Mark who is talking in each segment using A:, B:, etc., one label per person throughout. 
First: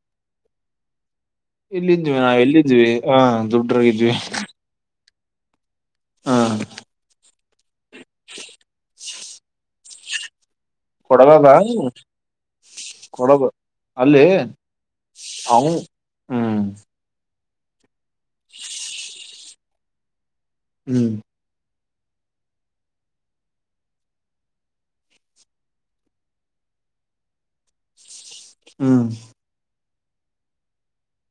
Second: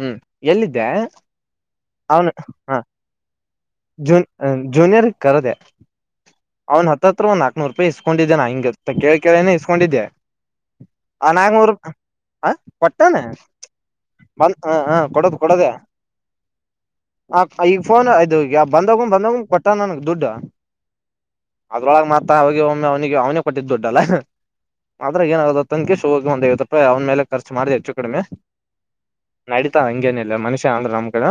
A: ಹ್ಮ್ ಎಲ್ಲಿದ್ದೆ.
B: ಎಲ್ಲಿದ್ವಿ ನಾವವು ಎಲ್ಲಿದ್ವಿ ಹಾ ದುಡ್.
A: ಜನ್ ಜೂನಿಯರ್ ಕರದೆ
B: ಹ
A: ಅವ್ನ್ ಹತ್ತತ್ರ ಒನ್ ಹಕ್. ಎ ನೂರು ರೂಪಾಯಿ ಇಸ್ಕೊಂಡಿದ್ದೆ ನಾಗ ಕೇಳ ಕೇಳೇನೆ ಇಸ್ಕೊಂಡಿದ್ದೆ. ಅ
B: ಕೊಡಗದ
A: ನಾಗನೂರು ಹ ಪಟ್ಟಣ.
B: ಕೊಡಗು ಅಲ್ಲಿ
A: ಮಲ್ ಹ ಹಾ ಕೊಡದು ಕೊಡದ.
B: ಅವು ಹ್ಮ್
A: ಆ ಈಗಫೋನ್ ಇದು ಈಗ ಬಂದೋಗ ಬಂದೋಗ ಕೊಟ್ಟ ನನ್ ದುಡ್ಡು.
B: ಹ್ಮ್.
A: ಅದ್ರೊಳಗ ಮಾತ್ರ ಅವಿಗೆ ಒಮ್ಮೆ ಅವನಿಗೆ ಅವನೇ ಕೊಟ್ಟಿದ್ದು ದುಡ್ಡಲ್ಲ. ಆದ್ರೆ ಏನಾಗದ ತಕಿ ಶ ಹೋಗ ಒಂದ್ಐವತ್ತು ರೂಪಾಯಿ್ ಮೇಲೆ ಖರ್ಚ ಮಾಡಿ ಹೆಚ್ಚು ಕಡಿಮೆ.
B: ಹ್ಮ್.
A: ನಡೀತಾ ಹಂಗೇನಿಲ್ಲ ಮನುಷ್ಯ ಅನ್ ನಮ್ಡೆ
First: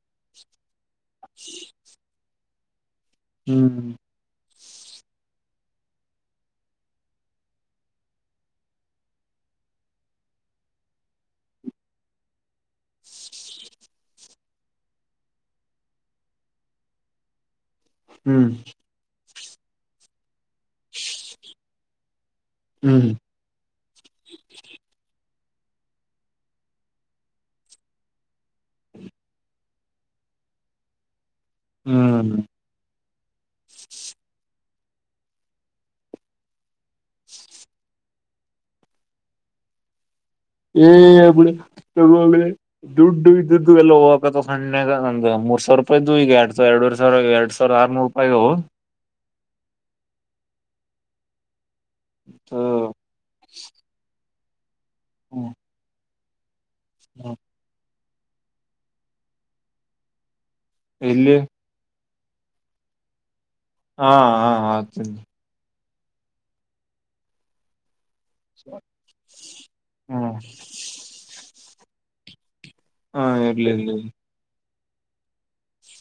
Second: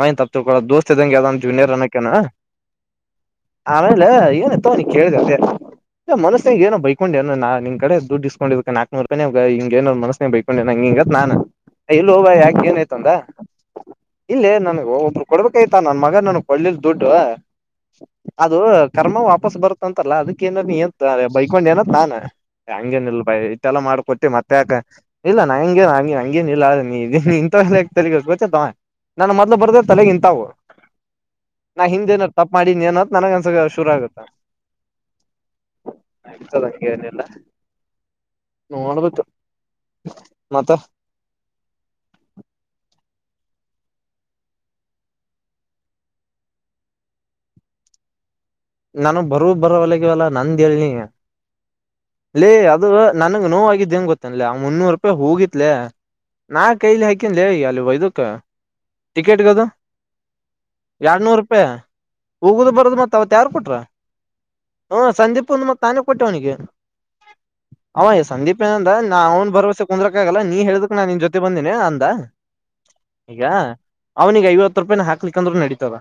A: ಅವನ್ ತೊಕೋ ದೋಸ್ತ ಇದಂಗ್ ಯಾವ್ದ್ ಜೂನಿಯರ್ ಅನೋಕನ.
B: ಹ್ಮ್
A: ಆಮೇಲೆ ಏನ ತೋನಿ ಕೇಳಿದೆ ಅಂತೆ. ಮಸ್ಸನ ಏ ಬೈಕೊಂಡ ಏ ನಾ ನಿನ್ ಕಡೆ ದುಡ್ಡಿಸಕೊಂಡ ನಾಕಕ್ ರೂಾಯಿ ಹಂಗ ಏನನ್ ಮಸ್ಸನಾಗ ಬೈಕೊಂಡೆ ನಂ. ಹಂಗತ್ ನಾನು ಎಲ್ಲ ಹೋವ ಯಾಕ ಏನ್ ಆಯ್ತಂದ. ಇಲ್ಲೇ ನನ್ ಒಬ್ರು ಕೊಡ್ಬೇಕಾಯ್ತಾ ನನ್ ಮಗ ನನ್ ಕೊಡ್ಲಿಲ್ ದುಡ್ಡು.
B: ಹ್ಮ್
A: ಅದು ಕರ್ಮ ವಾಪಸ್ ಬರುತ್ತ ಅಂತಲ್ಲ ಅದಕ್ಕ ಬೈಕೊಂಡ ಏನ ತಾನ.
B: ಹ್ಮ್
A: ಹಂಗೇನಲ್ ಬಾಯ. ಎಲ್ಲ ಮಾಡ್ಕೊತಿ ಮತ್ತೆಕ ಇಲ್ಲ ನಂಗೆಂ ಹಂಗೇನ್ ಇಲ್ಲ ಅ ನೀ ಇಂತ ತಗಬ. ನಾನ ಮೊದ್ಲು ಬರ್ದ ತಲೆಗೆ ಇಂತವು ನಾ ಹಿಂದ ಏನ
B: ಹ್ಮ್
A: ತಪ್ಪಪ್ ಮಾಡಿ ಏನ. ನನಗ ಒಂದಸಗ ಶುರು ಆಗುತ್ತ ಆಯತದಂಗೆಏನೆಲ್ಲ. ನೋಳ ಬ.
B: ಎ ಸ ಆದದುಡ್ [inaudible] ಇದು ಎಲ್ಲ ಹೋಗ್ಕತ ಸಣ್ಣಾಗ ನಂದು ಮೂ ಸಾವರ ರೂಪಾಯ ಇದ್ದು ಈಗ ಎಡ್ ಸಾವಿರಡುರ್ ಸಾವಿರ ಎರಡ್ ಸಾವರ ಆರ್ನೂರು ರೂಾಯಗ [inaudible]
A: ನಾನು ಬರುವ ಬರೋಲಗೆವಲ್ಲ ನಂದ ಹೇಳೀನಿ. ಲ್ಲೇ ಅದು ನನ್ಗ್ ನೋವೂಆಗಿದ್ದೇಂಗ ಗೊತೆನೇಲ ಮುನ್ನೂರು ರೂಪಾಯಿ
B: ಹ್ಮ್
A: ಹೋಗಿತ್ಲ. ನಾ ಕೈಲಿ
B: ಹ್ಮ್
A: ಹಾಕನ್ ಅಲ್ಲಿ ಇದಕ್ಕ ಟಿಕೆಟ್ಗದು.
B: ಇಲ್ಲಿ
A: ಎರಡ್ನೂರು ರೂಪಾಯಿ ಹೋಗುದು ಬರದು ಮತ್ತ. ಯಾರ ಕೊಟ್ರ
B: ಹಾ ಹಾ
A: ಹ
B: ಆತ
A: ಸಂದೀಪ್ಂದ ಮತ್ ನಾನ ಕೊಟ್ಟೆ ಅವನಿಗೆ. ಹಯ ಸಂದೀಪ್ ಏನಂದ ನಾ ಅವ್ನ್ ಭರವಸೆ ಕುಂದ್ರಕ
B: ಹ್ಮ್
A: ಆಗಲ್ಲ ನೀ ಹೇಳ್ದಕ್ ನಾನ್ ನಿನ್ ಜೊತೆ ಬಂದೇನನೆ ಅಂದ.
B: ಹಾ
A: ಈಗ
B: ಇರ್ಲಿ ಇರ್ಲಿ
A: ಅವನಿಗೆ ಐವತ್ತು. ರೂಪಾಯ ಹಾಕ್ಲಿಕ್ಕಂದ್ರೆ ನಡತದ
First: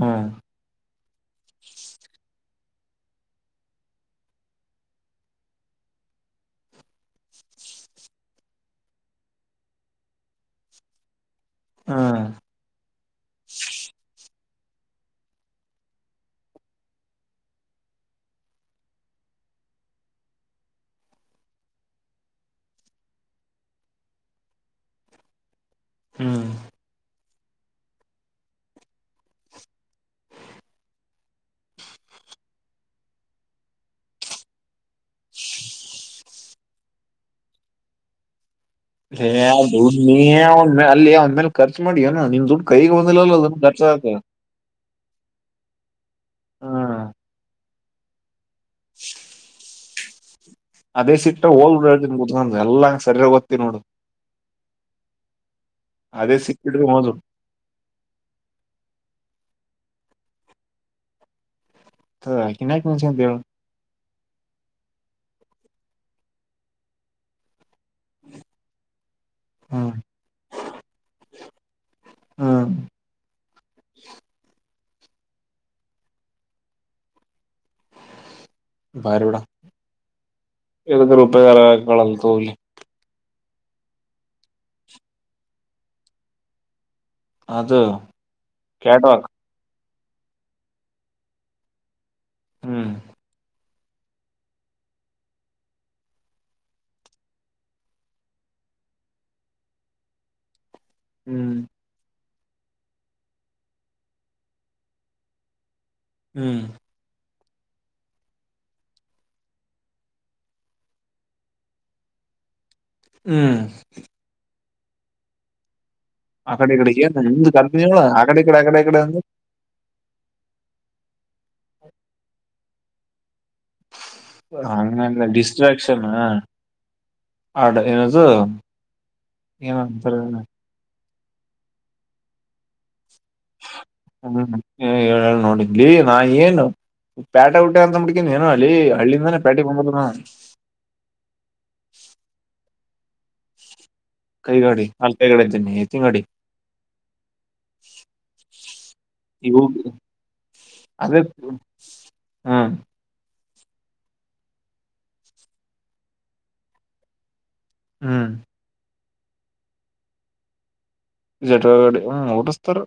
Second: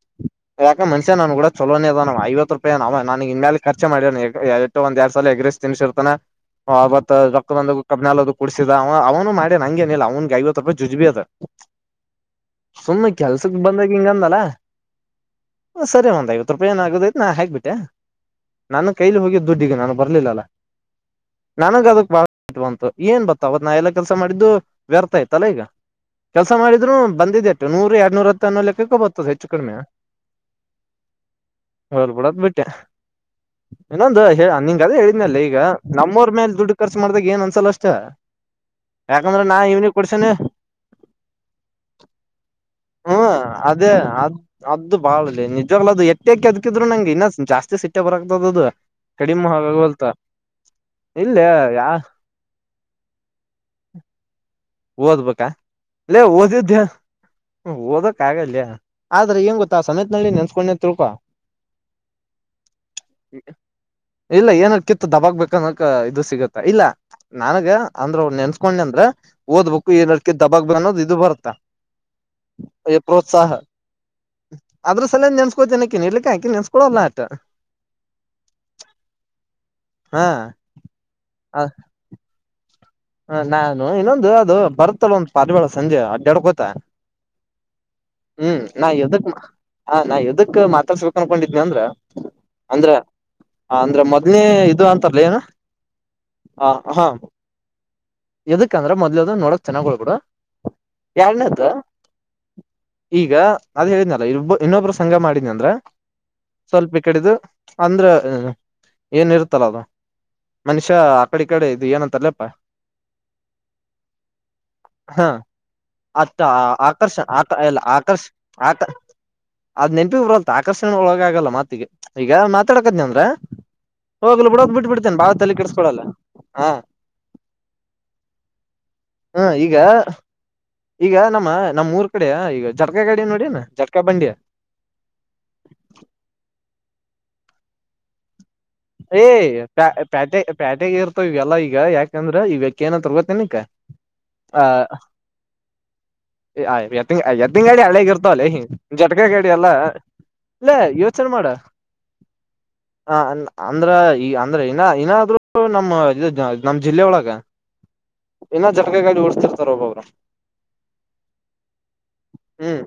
B: ಹ್ಮ್
A: ಯ [inaudible] ನಾನು ಕೂಡ ಚಲೋದ ಐವತ್ತು ರೂಪಾಯಿ ಅವ ನನ್ ಇನ್ ಮೇಲೆ ಕರ್ಚ ಮಾಡಿದ. ಒಂದ ಎರಡ್ ಸಲಲ್ ಎಗ್ರಿಸ್ ತಿನ್ರ್ತನ. ಅವತ್ ರಕ್ ಬಂದ ಕಬ್ನಾಲ ಅದದು ಕುಡಸಿದ ಅವ ಅವನು ಮಾಡ ನಂಗೆ ಏನಿಲ್ಲ ಅವನು ಐವತ್ತು ರೂಪಾಹಿ ಜುಜ್ಬಿ ಅದ.
B: ಹ್ಮ್
A: ಸುಮ್ಮನೆ ಕೆಲ್ಸಕ್ ಬಂದಾಗ ಹಿಂಗಂದಲ್ಯ. ಸರಿ ಒಂದ್ ಐವತ್ತು ರೂಪಾಯಿ ಏನ ಆದೈ್ತು ನಾ ಹಾಕ್ಬಿಟ್ಟೆ ನಾನು ಕೈಲಿ ಹೋಗಿದ್ದ. ದುಡ್ಡಿಗೆ ನಾನು ಬರ್ಲಿಲ್ಲಲ್ಲ. ನನಗ ಅದಕ್ ಬಾಳ ಇಟ್ವಂತು ಏನ್ ಬತ್ತ ಅವತ್ ನಾ ಎಲ್ಲ ಕೆಲ್ಸ ಮಾಡಿದ್ದು ವ್ಯರ್ಥ ಆತಲ್ಲಾ ಈಗ
B: ಹ್ಮ್
A: ಕೆಲ್ಸ ಮಾಡಿದ್ರು ಬಂದಿದ್ದೆಟ್ಟು ನೂರ್ ಎರಡ್ನೂರ ಹತ್ತ ಅನ್ನೋ ಲೆಕ್ಕಕ್ಕ ಬತದೆ ಹೆಚ್ಚು ಕಡಿಮೆ ಹೊರ್ಬಡತ್ ಬಿಟ್ಟೆ ಇನ್ನೊಂದು ಹೇಳ ಗದ ಹೇಳಿದ್ನಲ್ಲ ಈಗ ನಮ್ಮವ್ರ ಮೇಲೆ ದುಡ್ಡು ಖರ್ಚು ಮಾಡ್ದಾಗ ಏನ್ ಅಂದಸಲ ಅಷ್ಟ
B: ಹೇ
A: ಯಾಕಂದ್ರೆ ನಾ ಇವ್ನಿಗೆ
B: ದುಡ್
A: ಕೊಡ್ಸೇನೆ
B: ನೀಂದ ಅಲ್ಲಿಂದ್ಮೇಲೆ ಖರ್ಚು ಮಾಡಿ ಅ ನಿನ್ ದುಡ್ ಕೈಗೆ ಬಂದಿಲ್ಲ ಖರ್ಚ
A: ಅೇ ಅ್ ಅದು ಬಾಳಲ್ಲಿ ನಿಜವ್ಲ ಅದು ಎಟ್ಟ ಎಕ
B: ಹಾ
A: ಅದಕಿದ್ರು ನಂಗಗೆ ಇನ್ನ ಜಾಸ್ತಿ ಸಿಟ್ಟೆ ಬರಗ್ತದ ಅದು ಕಡಿಮ ಹಾಗ ಗೋಲ್ತಾ
B: ಅದೇ ಸಿಟ್ಟ ಹೋಲ್ ಡಾನ್ ಮುಂದ ಎಲ್ಲಾಂಗ ಸರಿಯಾಗ ತ್ತ ನೋಡು
A: ಓದ್ಬೇಕಾ ಇಲ್ಲೇ
B: ಅದೇ
A: ಓದಿದ್ದ
B: ಸಿಕ್ಕಿಡ್ರಿ ಹೋದ್ರು
A: ಓದಕ್ ಆಗಲ್ಲ ಅ್ರೆ ಏಂಗ ಗೊತ್ತ ಆ ಸಮೇತನಲ್ಲಿ ನೆನ್ಸ್ಕೊಂಡೆ ತ ತಿರುಕಾ
B: ಕಿನ್ಯಾಕ್ ನಿನ್ಸ್ಕೊಂತ ಹೇಳು
A: ಇಲ್ಲ ಏನ ಕಿತ್ತು ದಬಕ್ಬೇಕು ಅಕ್ಕನಕ ಇದು ಸಿಗುತ್ತ ಇಲ್ಲ ನನ್ಗ ಅಂದ್ರ ನೆನ್ಸ್ಕೊಂಡಿ ಅಂದ್ರ ಓದ್ಬೇಕು
B: ಹ್ಮ್
A: ಏನ್ ಅಡ್ಕ ದಬಾಗ ಬ ಅನ್ನೋದು ಇದು ಬರತ್ತಾ
B: ಹ್ಮ್
A: ಅ ಪ್ರೋತ್ಸಾಹ ಅದ್ರ ಸಲೇ ನೆನ್ಸ್ಕೋತಿನನಕ್ಕೆಿಡ್ಲಿಕ್ಕೆ ಹಾಕಿ ನೆನ್ಸ್ಕೊೋಲ್ಲ ಅಟ
B: ಭಾರಿಡ
A: ಹಾ
B: ರೂಪರಳಲ್ಲ ತೋಲ
A: ಹ ನಾನು ಇನ್ನೊಂದು ಅದು ಬರುತ್ತಲ್ಲ ಒಂದ್ ಪಲ್ ಬೇಳ ಸಂಜೆ ಅಡ್ ಎಡ್ಗೋತ
B: ಅದು
A: ಹ್ಮ್ ನಾ
B: ಕ್ಯಾಟ್ ವಾಕ್
A: ಎದುಕ್ಕ ಮಾ ಹ ನಾ ಯುದಕ್ ಮಾತಾಡ್ಸ್ಬೇಕ ಅನ್ಕೊಂಡಿದ್ನಿ ಅಂದ್ರ
B: ಹ್ಮ್
A: ಅಂದ್ರ ಹ ಅಂದ್ರೆ ಮೊದ್ನೇ ಇದು ಅಂತಾರಲ್ಲ ಏನ ಹ ಹಾ ಎದಕ್ಕಂದ್ರ ಮೊದ್ಲುದ ನೋಡಕ್ ಚೆನ್ನಾಗ್ ಹೊಳ್ಗಡು
B: ಹ್ಮ್
A: ಎಾರ್ನೇತ್ ಈಗ ಅದ್ ಹೇಳಿದ್ನಲ್ಲ ಇಬ ಇನ್ನೊಬ್ರು ಸಂಘ ಮಾಡಿನಿ ಅಂದ್ರ
B: ಹ್ಮ್
A: ಸ್ವಲ್ಪ ಕಡೆಿದು ಅಂದ್ರೆ ಏನಿರುತ್ತಲ್ಲ ಅದು ಮನುಷ್ಯ ಆಕಡೆ ಈ ಕಡೆ ಇದು ಏನಂತಲ್ಲೇ ಹ
B: ಹ್ಮ್
A: ಹಾ ಆತ್ತ
B: ಆ ಕಡೆ ಈ ಕಡೆ ಏನ್
A: ಆಕರ್ಷ ಆಕ
B: ನಿಮ್ದು
A: ಎಲ್ಲ
B: ಕಂಪ್ನಿ ಹೇಳ ಆ
A: ಆಕರ್ಷ
B: ಕಡೆ ಈ ಕಡೆ ಆ ಕಡೆ
A: ಆಕ
B: ಈ ಕಡೆ ಅಂದ್ರೆ
A: ಅದ್ ನೆನಪಿ ಬರಂತ ಆಕರ್ಷಣೆೊಳಗ ಆಗಲ್ಲ ಮಾತಿಗೆ ಈಗ ಮಾತಾಡಕದನಿ ಅಂದ್ರ ಹೋಗ್ಲು ಬಿಡಕ್ ಬಿಟ್ಟ ಬಿಡ್ತೇನೆ
B: ಹಂಗಂಗ
A: ಬಾಳ ತಲೆ ಕೆಡಿಸಸ್ಕೊಡಲ್ಲ
B: ಡಿಸ್ಟ್ರಾಕ್ಷನ್
A: ಹಾ
B: ಆಡ ಏನದುು
A: ಹ
B: ಏನು
A: ಈಗ
B: ಸರಿ
A: ಈಗ ನಮ್ಮ ನಮ್ಮ್ ಊರ್ ಕಡ ಈಗ ಜರ್
B: ಹ್ಮ್ ಹೇಳಳ್ ನೋಡಿದ್ಲಿ ನಾ ಏನು ಪೇಟೆ ಊಟ ಅಂತ ಮುಡ್ಕೀಿ ಏೋ
A: ಏ್ ಪ ಪ್ಯಾಟೆ ಪ್ಯಾಟೆೆಗೆ ಇರ್ತಾವ ಇವೆಲ್ಲಾ ಈಗ ಯಾಕಂದ್ರೆ ಈ್ಯ ಕ ಏನಂತ ಗತ್ತನಿಕಾ
B: ಕೈ ಗಾಡಿ ಅಲ್ಗಡೆ ಇದ್ದೇನೆ
A: ಎತ್ತ ಎತ್ತಿನಂಗಡಿ ಹಳೆಗ ಇರ್ತವಲ್ಲ ಜಟಕ ಗಡಿ
B: ಇವು
A: ಎಲ್ಲಾ ಇಲ್ಲೇ
B: ಅದೇ
A: ಯೋಚನೆ ಮಾಡ
B: ಹ್ಮ್
A: ಹ ಅಂದ್ರ ಈ ಅಂದ್ರೆ ಇನ್ನ ಏನಾದ್ರರು ನಮ್ಮ ಇದ ನಮ್ ಜಿಲ್ಲೆ ಒಳಗ
B: ಹ್ಮ್
A: ಇನ್ನ ಓಡಸ್ತಿರ್ತಾರ ಒಬ್ಬೊಬ್ರು
B: ಜಟುವಗಡಿ ಹ್ಮ್ ಊಟಸ್ತಾರ
A: ಹ್ಮ್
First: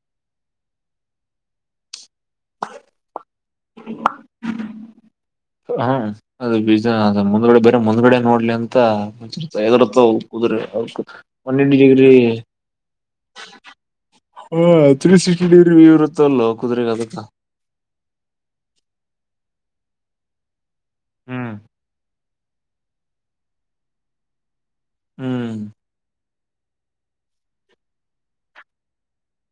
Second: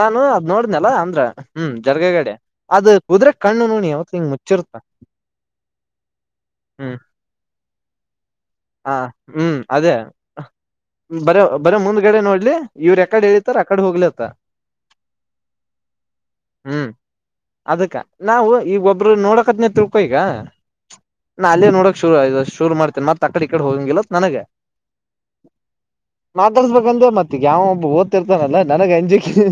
A: ನಾನು ಅದ್ ನೋಡ್ನಲ್ಲ ಅಂದ್ರ ಹ್ಮ್ ಜರ್ಗಗಡೆ ಅದ ಕುದು್ರಕ್ ಕಣ್ಣು ನೋಡಿಿ ಅವಕ್ ಹಿಂಗ ಮು ಹ
B: ಹ್ಮ ಅದ ಬಜ ಅ ಮುಂದ್ಗಡೆ ಬೇರೆ ಮುಂದ್ಗಡೆ ನೋಡ್ಲಿ ಅಂತ
A: ಹ
B: ಮುಂರ್ತ
A: ಹ್ಮ್ ಅದೇ
B: ಎದ್ರತ
A: ಬರ ಬರ ಮುಂದ್ಗಡೆ ನೋಡ್ಲಿ ಇವ್್ರ ಯಕಡೆ ಹೇಳತಾರ ಅಕಡೆ ಹೋಗ್ಲಿತ್ತ
B: ಹಾ ತ್ರೀ ಸಿಕ್ಟಿ ಡಗ್ರವ ಇರುತ್ತ ಅಲ್
A: ಹ್ಮ್
B: ಕುದುರೆಗ್ ಅದತ್ತಾ
A: ಅದಕ್ಕ ನಾವು ಈ ಒಬ್ಬರು ನೋಡಕ್ ಹತ್ನ ತಿಕ ಈಗ ನ
B: ಹ್ಮ್
A: ಅಲ್ಲೇ ನೋಡಕ್ ಶುರು ಆಯ ಅಷ್ಟು ಶುರು ಮಾಡ್ತೇನ ಮತ್ತತ್ ಆ ಕಡೆ ಈ ಕಡೆ ಹೋಗಂಗಿಲ್ಲತ್ ನನಗೆ
B: ಹ್ಮ್
A: ಮಾತಾಡ್ಸ್ಬೇಕಂದೆ ಮತ್ತ ಯಾವ ಒಬ್ಬ ಓದತಿರ್ತಾನಲ್ಲಾ ನನಗ್ ಅಂಜಕ್ಕೆೆ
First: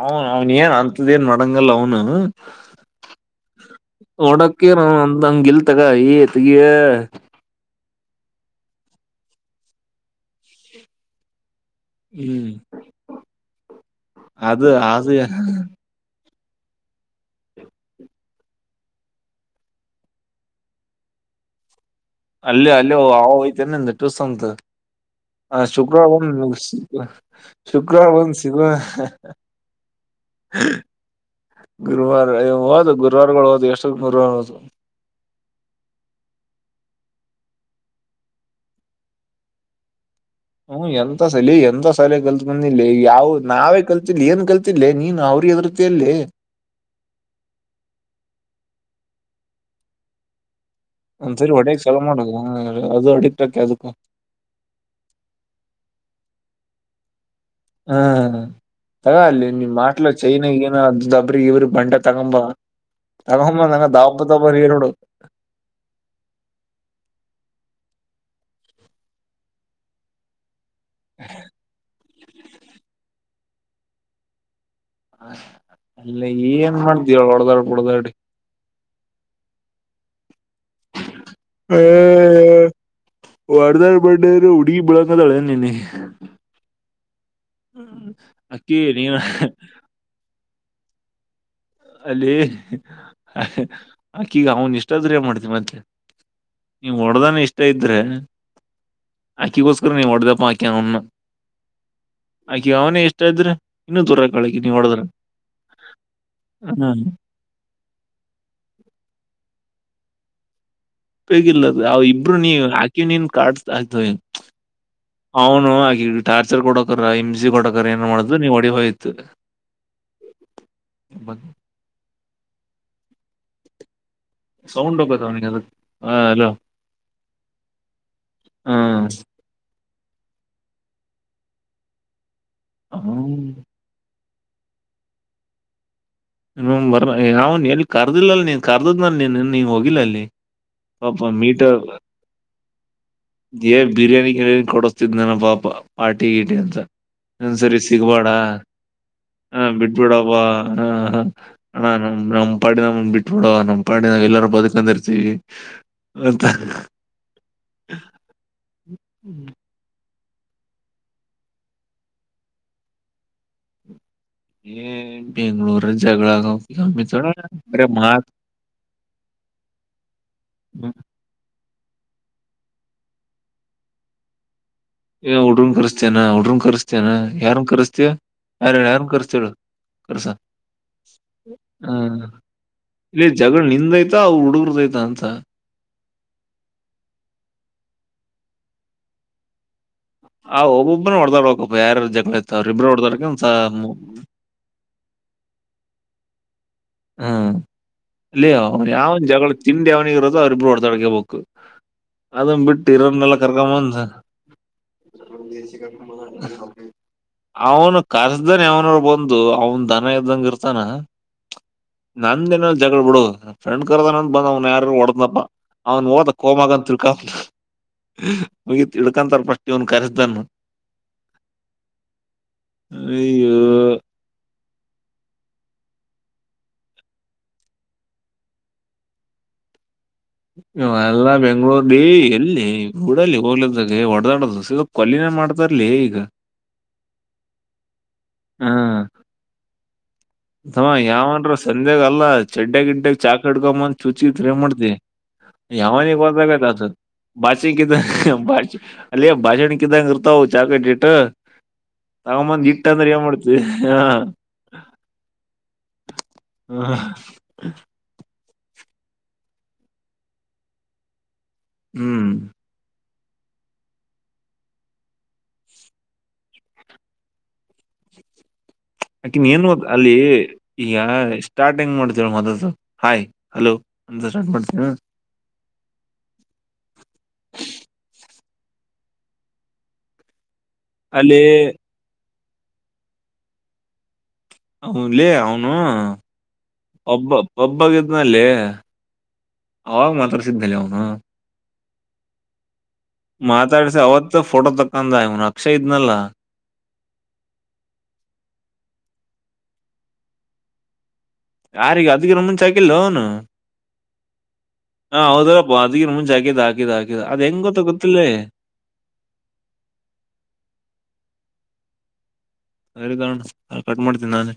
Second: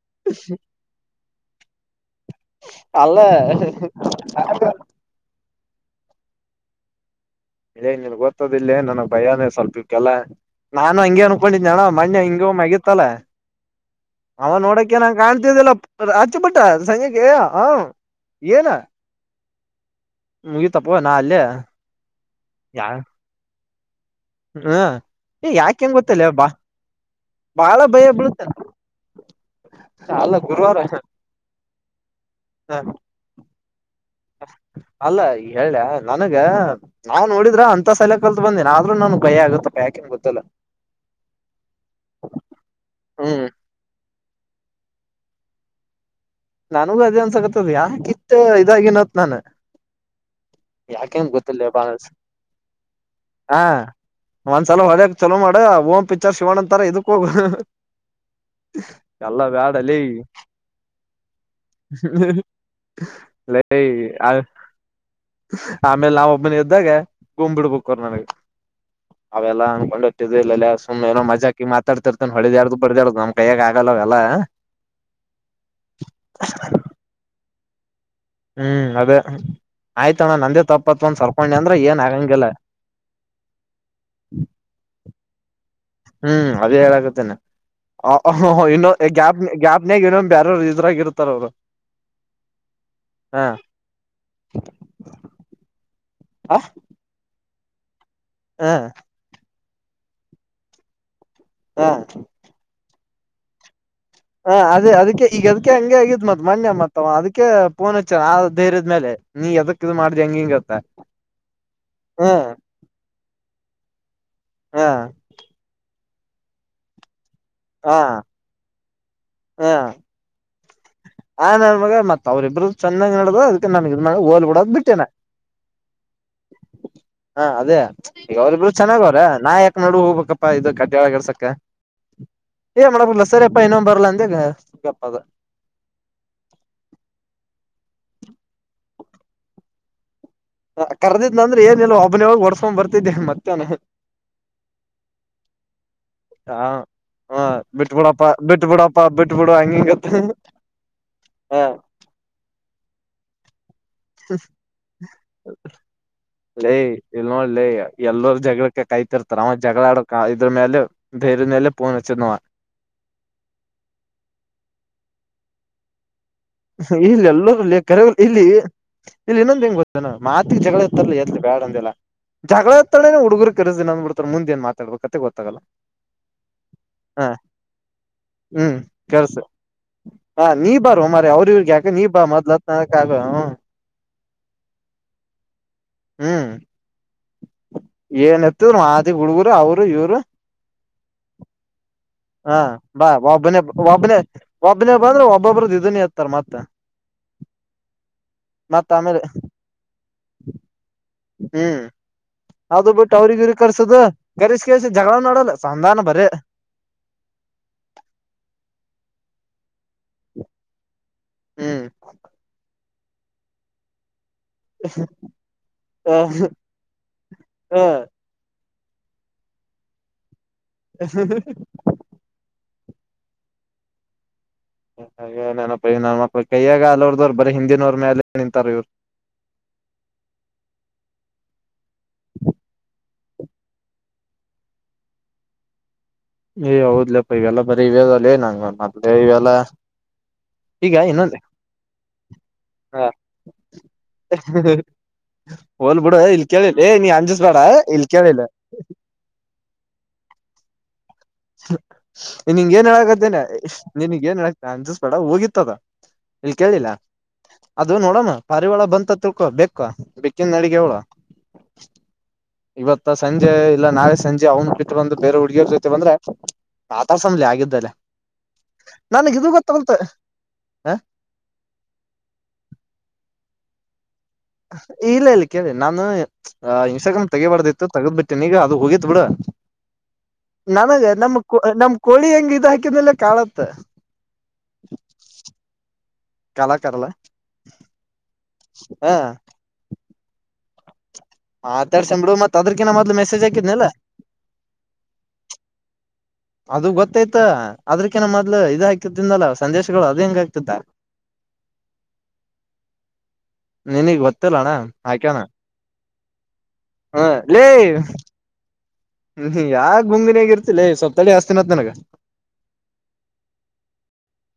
B: ಅವನು ಅವನ್ ಏನ್ ಅಂತ್ದ ಏನ್ ಮಾಡಡಂಗಲ್ಲ ಅವನು
A: ಅಲ್ಲ
B: ಒಡಕ್ಕ ನ ಅಂಗಗೆಲ್ತಗ ತಿಗೆ
A: ಇಲ್ಲ ಇ ಗೊತ್ತದಿಲ್ಲೇ ನನಗ್ ಭಯನೇ ಸ್ವಲ್ಪಕ್ಕೆಲ್ಲ ನಾನು ಹಂಗಗೆನು ಹಕೊಂಡಿದ್ದ ಜನ ಮನ್ ಹಿಂಗ
B: ಹ್ಮ್
A: ಮಗತ್ತಲ್ಲ ಅವ
B: ಅದು
A: ನೋಡಕ ನಾ
B: ಅದು
A: ಕಾಣ್ತಿದ್ದಿಲ್ಲ ಕಚ್ಚಪಟ್ಟ ಸಂಕ್ಕೆ ಹ ಏನ ಹಗ ತಪ್ಪ ನಾ ಅಲ್ಲೇ
B: ಅಲ್ಲಿ
A: ಯಾ
B: ಅಲ್ಲಿ ಆ ಹೋಗ್ತನೆ ನಿ ಟುಸ್ ಅಂತ
A: ಹ್ಮ ಏ
B: ಹ
A: ಯಾಕೆ ಹೆಂಗ್
B: ಶುಕ್ರವಾರ
A: ಗೊತ್ತಲ್ಲ ಬಾ
B: ಒಂದು ಸಿಗ
A: ಬಾಳ ಭಯ
B: ಶುಕ್ರವಾರ ಬಂದು
A: ಬೀಳುತ್ತೆ
B: ಸಿಗುವ
A: ಅಲ್ಲ ಗುರುವಾರ
B: ಗುರುವಾರ
A: ಹ
B: ಹಓದು ಗುರುವಾರಗಳು ಹೋದು ಎಷ್ಟು ಗುರುವಾರ ಹೋದು
A: ಅಲ್ಲ ಹೇಳ್ಯ ನನಗ ನಾವು ನೋಡ್ರ ಅಂತ ಸಯ ಕಲ್ತ್ ಬಂದಿನಿ ಆದ್ರೂ ನನ್ಗೆಯ ಆಗುತ್ತಪ್ಪ ಯಾಕೆ ಗ
B: ಹ್ಮ ಎಂತ ಸಲ ಎಂತ ಸಲ ಕಲ್ತ್ ಬಂದಿಲ್ಲ ಯಾವವು
A: ಹ್ಮ್
B: ನಾವೇ ಕಲ್ತ್ ಏನು ಕಲ್ತಿಿಲ್ಲೇ ನೀನು ಅವ್ರ ಅದ್ರತಿಯಲ್ಲಿ
A: ನಾನೂಗ ಅದೇ ಅನ್ಸಗತ್ತದ ಯಾಕಿತ್ ಇದಾಗಿನತ್ ನಾನು
B: ಒಂದ್ಸರಿ ಹೊಡಕ್ ಚಲೋ ಮಾಡದು ಅದು ಅಡಿಕ್ಟ್ ಆಕೆ
A: ಹಾ
B: ಅದಕ್ಕ
A: ಒಂದ್ಸಲ ಹೊಲ್ಯಕ್ ಚಲೋ ಮಾಡ ಓ್ ಪಿಕ್ಚರ್ ಶಿವಣ್ಣ ಅಂತಾರ ಇದಕ್ ಹೋಗ
B: ಹ್ಮ್ ತದ
A: ಎಲ್ಲ
B: ಅಲ್ಲಿ ನಿಮ್
A: ಬ್ಯಾಡಲ್ಲಿ
B: ಮಾಟ್ಲು ಚೈನಾಗ ಏನೋ ಅ ಇವರು ಬಂಡೆ ತಗಂಬ ತಗಂಬ ನ ದಾಪ ತಪ ನೀರುಡು
A: ಆಮೇಲೆ ನಾವ ಒಬ್ಬನ ಎದ್ದಾಗ ಗೂಮ್ ಬಿಡ್ಬೇಕು ಅವರ್ ನನಗೆ ಅವೆಲ್ಲ ಅಂದಕೊಂಡ್ೋಗಟ್ಟಿದ್ ಇಲ್ಲ ಸುಮ್ಮನೆಏನೋ ಮಜಾಕಿ ಮಾತಾಡ್ತಿರ್ತ ನ ಹೊಳೆದ್ಯಾಡ್ದು ಬಡ್ದ್ಯಾಡ್ದ ನಮ್ ಕೈಯಾಗ ಆಗಲ್ಲವಲ್ಲ
B: ಹ ಅಲ್ಲ ಏನ್ ಮಾಡ್ದವ ಹೊಡದಾಡ್ ಹೊಡದಾಡಿ
A: ಹ್ಮ್ ಅದ ಆಯ್ತು ನಂದೆ ತಪ್ಪತ್ ಒಂದ ಸರ್ಕೊಂಡಿ ಅಂದ್ರೆ ಏನ್ ಆಗಂಗಿಲ್ಲ
B: ಕದಳ ನಿ ನೀ
A: ಹ್ಮ್ ಅದೇ ಹೇಳಾಗುತ್ತೇನೆ
B: ಅಕ್ಕಿ
A: ಇನ್ನು
B: ನೀನ್
A: ಗ್ಯಾಪ್ ಗ್ಯಾಪ್ನಾಗ ಇನ್ನೊ ಬೇಾರ ್ರಾಗಿ ಇರ್ತಾರ ಅವ್ರು
B: ಅಲ್ಲ ಆಕ ಈಗ ಅವನ್ ಇಷ್ಟ ಆದ್ರೆ ಮಾಡ್ತವಿ ಮತ್ತೆ ನೀವ ಹೊಡ್ದಾನ ಇಷ್ಟ ಇದ್ರೆ
A: ಹಾ
B: ಅಕ್ಕಿಗೋಸ್ಕರ ನೀ ಹೊಡದಪ್ಪ ಆಕಿ ಅವನ್ನ ಅಕಿ ಅವನ ಎಷ್ಟ್ರ
A: ಹಾ ಅದೇ ಅದಕ್ಕೆ ಈಗ ಅದಕ್ಕೆ ಹಂಗೆ ಆಗಿದ್ ಮದ್ ಪ್ಣೆ ಮತ್ತ ಅದಕ್ಕೆ ಪೋನ್ ಹಚ್ಚ ಆ ಧೈರ್ಯದ ಮೇಲೆ ನೀ ಎದಕ್ ಇ ಮಾಡ್ದಿ ಹೆಂಗಿಂಗತ್ತ
B: ಬೇಗಿಲ್ಲ ಅವ ಇಬ್ರು ನೀ ಹಾಕಿ ನೀನ್ ಕಾಡ್ ಆಯ್ತು
A: ಹ
B: ಅವನು ಹಾಗ ಟಾರ್ಚರ್ ಕೊಡಕರ ಹಮಸಿ ಕೊಡಕರ ಏನ್ ಮಾಡುದು್ ನೀವ್ ಹೊಡಿ ಹೋಯ್ತು
A: ಹಾ ಆ ನನ್ ಮಗ ಮತ್ ಅವ್ರಿಬ್ಬರು ಚೆನ್ನಾಗಿ ನಡ್ದ ಅದಕ್ಕೆ ನನ ನ ಹೋಲ್ ಬಿಡೋದು
B: ಸೌಂಡ್
A: ಬಿಟ್ಟೇನೆ
B: ಹೋಗತ್ ಅವನಿಗೆ ಅದಕ್ಕೆ ಹಲೋ
A: ಹಾ ಅದೇ ಈಗ ಅವ್ರಬ್ರು ಚೆನ್ನಾಗ ಅವ್ರ ನಾ ಯ ನೋಡ್ ಹೋಗಬೇಕಪ್ಪಾ ಇದು ಕಡ್್ಯಾಳ ಗರ್ಸಕ ಏ ಮಾಡ ಲಸರಿ ಅಪ್ಪಾ
B: ಹ್ಮ್
A: ಇನ್ನೊ್ ಬರ್ಲ ಎ ಸಪ್ಪ
B: ಇ ಬರ ಯಾವ ಎಲ್ಲಿ ಕರ್ದಿಲ್ಲಲ್ ನೀನ್ ಕರ್ದದ್ನ ನೀ ನೀ್ ಹೋಗಿಲ್ಲ ಅಲ್ಲಿ
A: ಹಾ
B: ಪಾಪ
A: ಕರ್ದಿದ್ ಅ್ರ
B: ಮೀಟರ್
A: ಏನಿಲ್ಲಲ್ಲ ಒಬ್ಬನವಾಗ ಓಡ್ಸ್ಕ್ ಬರ್ತತಿ
B: ಏ ಬಿರಿ್ಯಾನಿ ಕಯಿ ಕೊಡಸ್್ತಿದ್ ನನ ಪಾಪ ಪಾರ್ಟಿಗೀಟ
A: ಹ
B: ಅಂತ
A: ಹ
B: ಹ್ಮ ಸರಿ
A: ಬಿಟ್
B: ಸಿಗ್ಬೇಡ
A: ಬಿಡಪ್ಪಾ ಬಿಟ್ ಬಿಡಪ್ಪಾ ಬಿಟ್ ಬಿಡು
B: ಹ
A: ಹಂಗಿಂಗತ್ತ
B: ಬಿಟ್ಬಿಡಬ ಹ ಹಾನು ನಮ್ಮ ಪಾಡ ನ್ಂದ ಬಿಟ್ಬ ಮಾಡಡುವ ನಮ ಪಾಡಿನಾಗ ಎಲ್ಲರೂ ಬದುಕೊಂಡಿರ್ತೀವಿ ಅಂತ
A: ಲ್ಲಿ ಎಲ್ಲರು ಜಗಳ ಕ ಕೈತಿರ್ತಾರ ಅವ ಜಗಳ ಆಡ ಇದರ ಮೇಲೆ ಧೈರ್ಯ ಮೇಲೆ ಫೋನ್ ಅಚ್ಚಿದ ಆವಾ
B: ಏನ್ ಬೆಂಗಳೂರು ಜಗಳ
A: ಇಲ್ಲಿ
B: ಮಿತೋಣ
A: ಎಲ್ಲರ
B: ಬರೆ
A: ಕರೆ
B: ಮಾತ್
A: ಇಲ್ಲಿ ಇಲ್ಲಿ ಇನ್ನೊಂದ್ ಹೆಂಗ ಗೊತ್ತ ನ ಮಾತಿಗೆ ಜಗಳ ಇತ್ತಲ್ಲ ಯತ್ಲಿ ಬ್ಯಾಡ ಅಂದಿಲ್ಲ ಜಗಳ ಅಥನೇ ಹುಡುಗರು ಕರ್ಸ್ತೀನಿ ಅದ್ ಬಿಡತಾರ ಮುಂದೆನ್ ಮಾತು
B: ಹುಡುಗರನ್ ಕರೆಸ್ತೇನಾ ಹುಡುಗರನ್ ಕರ್ಸ್ತೇನಾ
A: ಹ
B: ಯಾರನ್ ಕರ್ಸ್ತೀಯಾ ಬೇರೆರ್ ಯಾರನ್ನು ಕರಿಸ್ತೇಲ್ಲೂ
A: ಅಣ್ಣ ನೀ ಬಾರೋ ಮಾರಾಯ ಅವ್ರ ಇವ್ರ ಯಾಕ್ ಯಾಕ್
B: ಹ
A: ನೀ ಬಾ ಮೊದ್ಲಂತ ಹ
B: ಇಲ್ಲಿ ಜಗಳ ನಿಂದೈತ ಅವ್ರ ಹುಡುಗರ್ದೈತ ಅಂತ
A: ಹ್ಮ್ ಏನ್ ಎತಿದ ಮಾದೀಗ ಹುಡುಗರು ಅವರು ಇವ್ರು
B: ಆ ಒಬ್ಬೊಬ್ಬನೇ ಹೊಡೆದಾಡಬೇಕು ಯಾರ ಜಗಳ ಇತ
A: ಹಾ
B: ಅವ್ರ ಇಬ್ರು ಹೊಡೆದಾಡಿಕ್ಯಂತ ಸಾ
A: ಆಗ್ ಒಬ್ಬರದೇ ಇದುನೇ ಎತ್ತರ ಎತ್ತುತಾರ್ ಮತ್ತೆ
B: ಹ್ಮ ಲೇ ಅವನ್
A: ಮತ್ ಆಮೇಲೆ
B: ಯಾವನ ಜಗಳ ತಿಂಡ ಅವನಿಗಿರೋದು ಅವರಿಬ್ರು ಹೊಡೆದಾಕ್ಯಬೇಕು
A: ಹ್ಮ್
B: ಅದನ್
A: ಅದು ಬಿಟ್ಟು
B: ಇರೋರ್ನೆಲ್ಲ
A: ಅವ್ರಿಗ್ ಇವ್ರಿಗ್
B: ಕರ್ಕೊಂಡ್
A: ಕರ್ಸದು
B: ಬಂದು
A: ಕರಿಸಿ ಕರ್ಸಿ ಜಗಳ ಮಾಡಲ್ಲ ಸಂಧಾನ ಬರೇ
B: ಅವನು ಕರ್ಸ್ದಾನ ಯಾವನೋನು ಬಂದು ಅವನು ದನ ದನ ಇದ್ದಂಗ ಇರ್ತಾನ
A: ಹ್ಮ್
B: ನಂದದೆನ್ ಜಗಳ ಬಿಡು ನನ್ ಫ್ರೆಂಡ್ ಕರ್ದನ್ ಬಂದ್ ಅವನ್ ಯಾರಾರು ಒಡನಪ್ಪ ಅವನು ಓದ
A: ಹ
B: ಕೋಮಗಂತೂ ತಿಳ್ಕೋ ಹೋಗಿ ತಿಳ್ಕಂತಾನ ಫಸ್ಟ್ ಇವ್ನ್ ಕರಿಸಿದವನ್
A: ಹಾ.. ಹಾ..
B: ಆಯೋ..
A: ನಮಪ್ಪ ಕೈಯ್ಯಾಗ ಆಗಲಾರದವರು ಬರೇ ಹಿಂದಿನವ್ರ ಮೇಲೆ ನಿಂತಾರ ಇವ್ರು [inaudible]
B: ಇವೆಲ್ಲಾ ಎಲ್ಲಾ ಬೆಂಗಳೂರ್ಲ್ಲಿ ಎಲ್ಲಿ ಬಿಡಲ್ಲಿ ಹೋಗಲೇ ಆಚಕ ಎನ್ನಡದ ಸಿದ ಅಲ್ಲಿ ಕೊಲೆನೇ ಮಾಡ್ತಾರಲೇ ಈಗ
A: ಏ ಹೌದ್ಲಪ್ಪ ಇವೆಲ್ಲ ಬರ
B: ಹಾ
A: ಇವೆಲ್ಲಲ್ಲ ಇವೆಲ್ಲಾ
B: ತಮ್ಮ
A: ಈಗ ಇನ್ನೊಂದ
B: ಯಾವನಾದ್ರು ಸಂಧ್ಯಾಗ ಅಲ್ಲ ಚಡ್ಯಾಗ್
A: ಹ
B: ಗಿಡ್ಡೆಗ್ ಚಾಕ್ ಇಡ್ಕೊಂಬಂದ ಚುಚ್ಚಿದರ್ ಏನ್ ಮಾಡ್ತಿ
A: ಹೋಲ್
B: ಯಾವನಿ
A: ಬಿಡ ಇಲ್
B: ಬಂದಾಗ
A: ಕೇಳಿಲ್ಲ ಏ
B: ಅ
A: ನೀ ಅಂಜಸ್ಬೇಡ
B: ಬಾಚಿ
A: ಇಲ್ ಕೇಳಿಲ್ಲ
B: ಅಲ್ಲ ಭಾಷಣಕಿದಂಗ ಇರ್ತ ಅಲ್ಲಾ ಲೇ ಹೌ ಚಕಟ್
A: ನೀನ್ಗ ಏನ್ ಹೇಳ
B: ಅಂದ್ರೆ
A: ಕತೀನಿ
B: ಮಾಡ್ತಿ ಹಾ
A: ಅಸ್ಬೇಡ ಬೇಡ ಕೋಡ ಹೋಗಿತ್ತದ ಇಲ್ಲಿ
B: ಹಾ.
A: ಕೇಳಿಲ್ಲ ಅದು ನೋಡಣ ಪಾರಿವಾಳ ಬಂತ ತಿಳ್ಕೊ ಬೇಕ ಬೇಕಿನ್ ಅಡಿಗೆ ಅವಳ
B: ಹ್ಮ್
A: ಇವತ್ ಸಂಜೆ ಇಲ್ಲ ನಾಳೆ ಸಂಜೆ ಅವ್ನ್ ಬಿಟ್ಟ ಬಂದು ಬೇರೆ ಹುಡ್ಗಿಯರ ಜೊತೆ ಬಂದ್ರೆ ಮಾತಾಡ್ಸಮ್ ಆಗಿದ್ದಗಲ್ಲಿ
B: ಆಕನ್ ಏನ್ ಅಲ್ಲಿ ಈಗ ಸ್ಟಾರ್ಟಿಂಗ್ ಮಾಡೋತವ ಮೊದ್ದ ಹಾಯ್ ಹಲೋ ಅಂತ ಸ್ಟಟ್ ಮಾಡ್ತೀವಿ
A: ಇಲ್ಲ ಇಲ್ಲಿ ಕೇಳಿ ನಾನು ಇನ್ಟಾಗ್ರಾಮ್ ತೆಗಿಬಾರ್ದಿತ್ತು ತಗದ್ ಬಿಟ್ಟೆನೆ ಈಗ ಅದು ಹೋಗಿತ್ ಬಿಡು ನನಗೆ ನಮ್
B: ಅಲ್ಲಿ
A: ನಮ ಕೋಳಿ ಹೆಂಗ್ ಇದ ಹಾಕಿದಲ್ಲ ಕಾಣವಲ್ತ್
B: ಅವ್ನ್ ಲೇ ಆಔನು
A: ಕಾಲಾಕಾರಲ್ಲ
B: ಒಬ್ಬ ಒಬ್ಬವ ಇದ್ನಲ್ಲಿ
A: ಹ
B: ಅವಾಗ ಮಾತಾಡ್ಸಿದನಲ್ಲಿ ಅವ
A: ಮಾತಾಡಸಮ್ ಲೇ ಮತ್ ಅದರಕ್ಕಿಂತ
B: ಮಾತಾಡ್ಸ ಅವತ್ ಫೋಟೋ ತಕಂದ ಇವನ್ ಅಕ್ಷಯ್ ಇದ್ನಲ್ಲ
A: ಅದು ಗೊತ್ತಾಯ್ತ ಅದಕ್ಕಿಂತ ಮೊದ್ಲು ಇದಕಿದ್ನಲ್ಲ ಸಂದೇಶಗಳು ಅದು ಹೆಂಗ ಹಾಕ್ತಿದ
B: ಯಾರಗೆ ಅದಕ್ಕಿಂತ ಮುಂಚೆ ಹಾಕಿಲೋ ಅವನು
A: ನಿನಗ್ ಗೊತ್ತಿಣ್ಣ ಹಾಕ್ಯನಾ
B: ಅದರಕ್ಕಿಂತ ಮುಂಚೆ ಹಾಕಿದ ಹಾಕಿದ ಅದ ಹೆಂಗ ಗೊತ್ತ ಗೊತ್ತಿಲ್ದೆ
A: ಹ್ಮ್ ಯಾ ಗುಂಗಿನ್ಯಾಗ ಇರ್ತಿ ಲೇ ಸ್ವಲ್ಪ ತಡಿ ಹಸ್ತಿನತ್ ನಿನಗ್
B: ಸರಿ ತಗಣ್ಣ ಕಟ್ ಮಾಡ್ತೀನಿ ನಾನೇ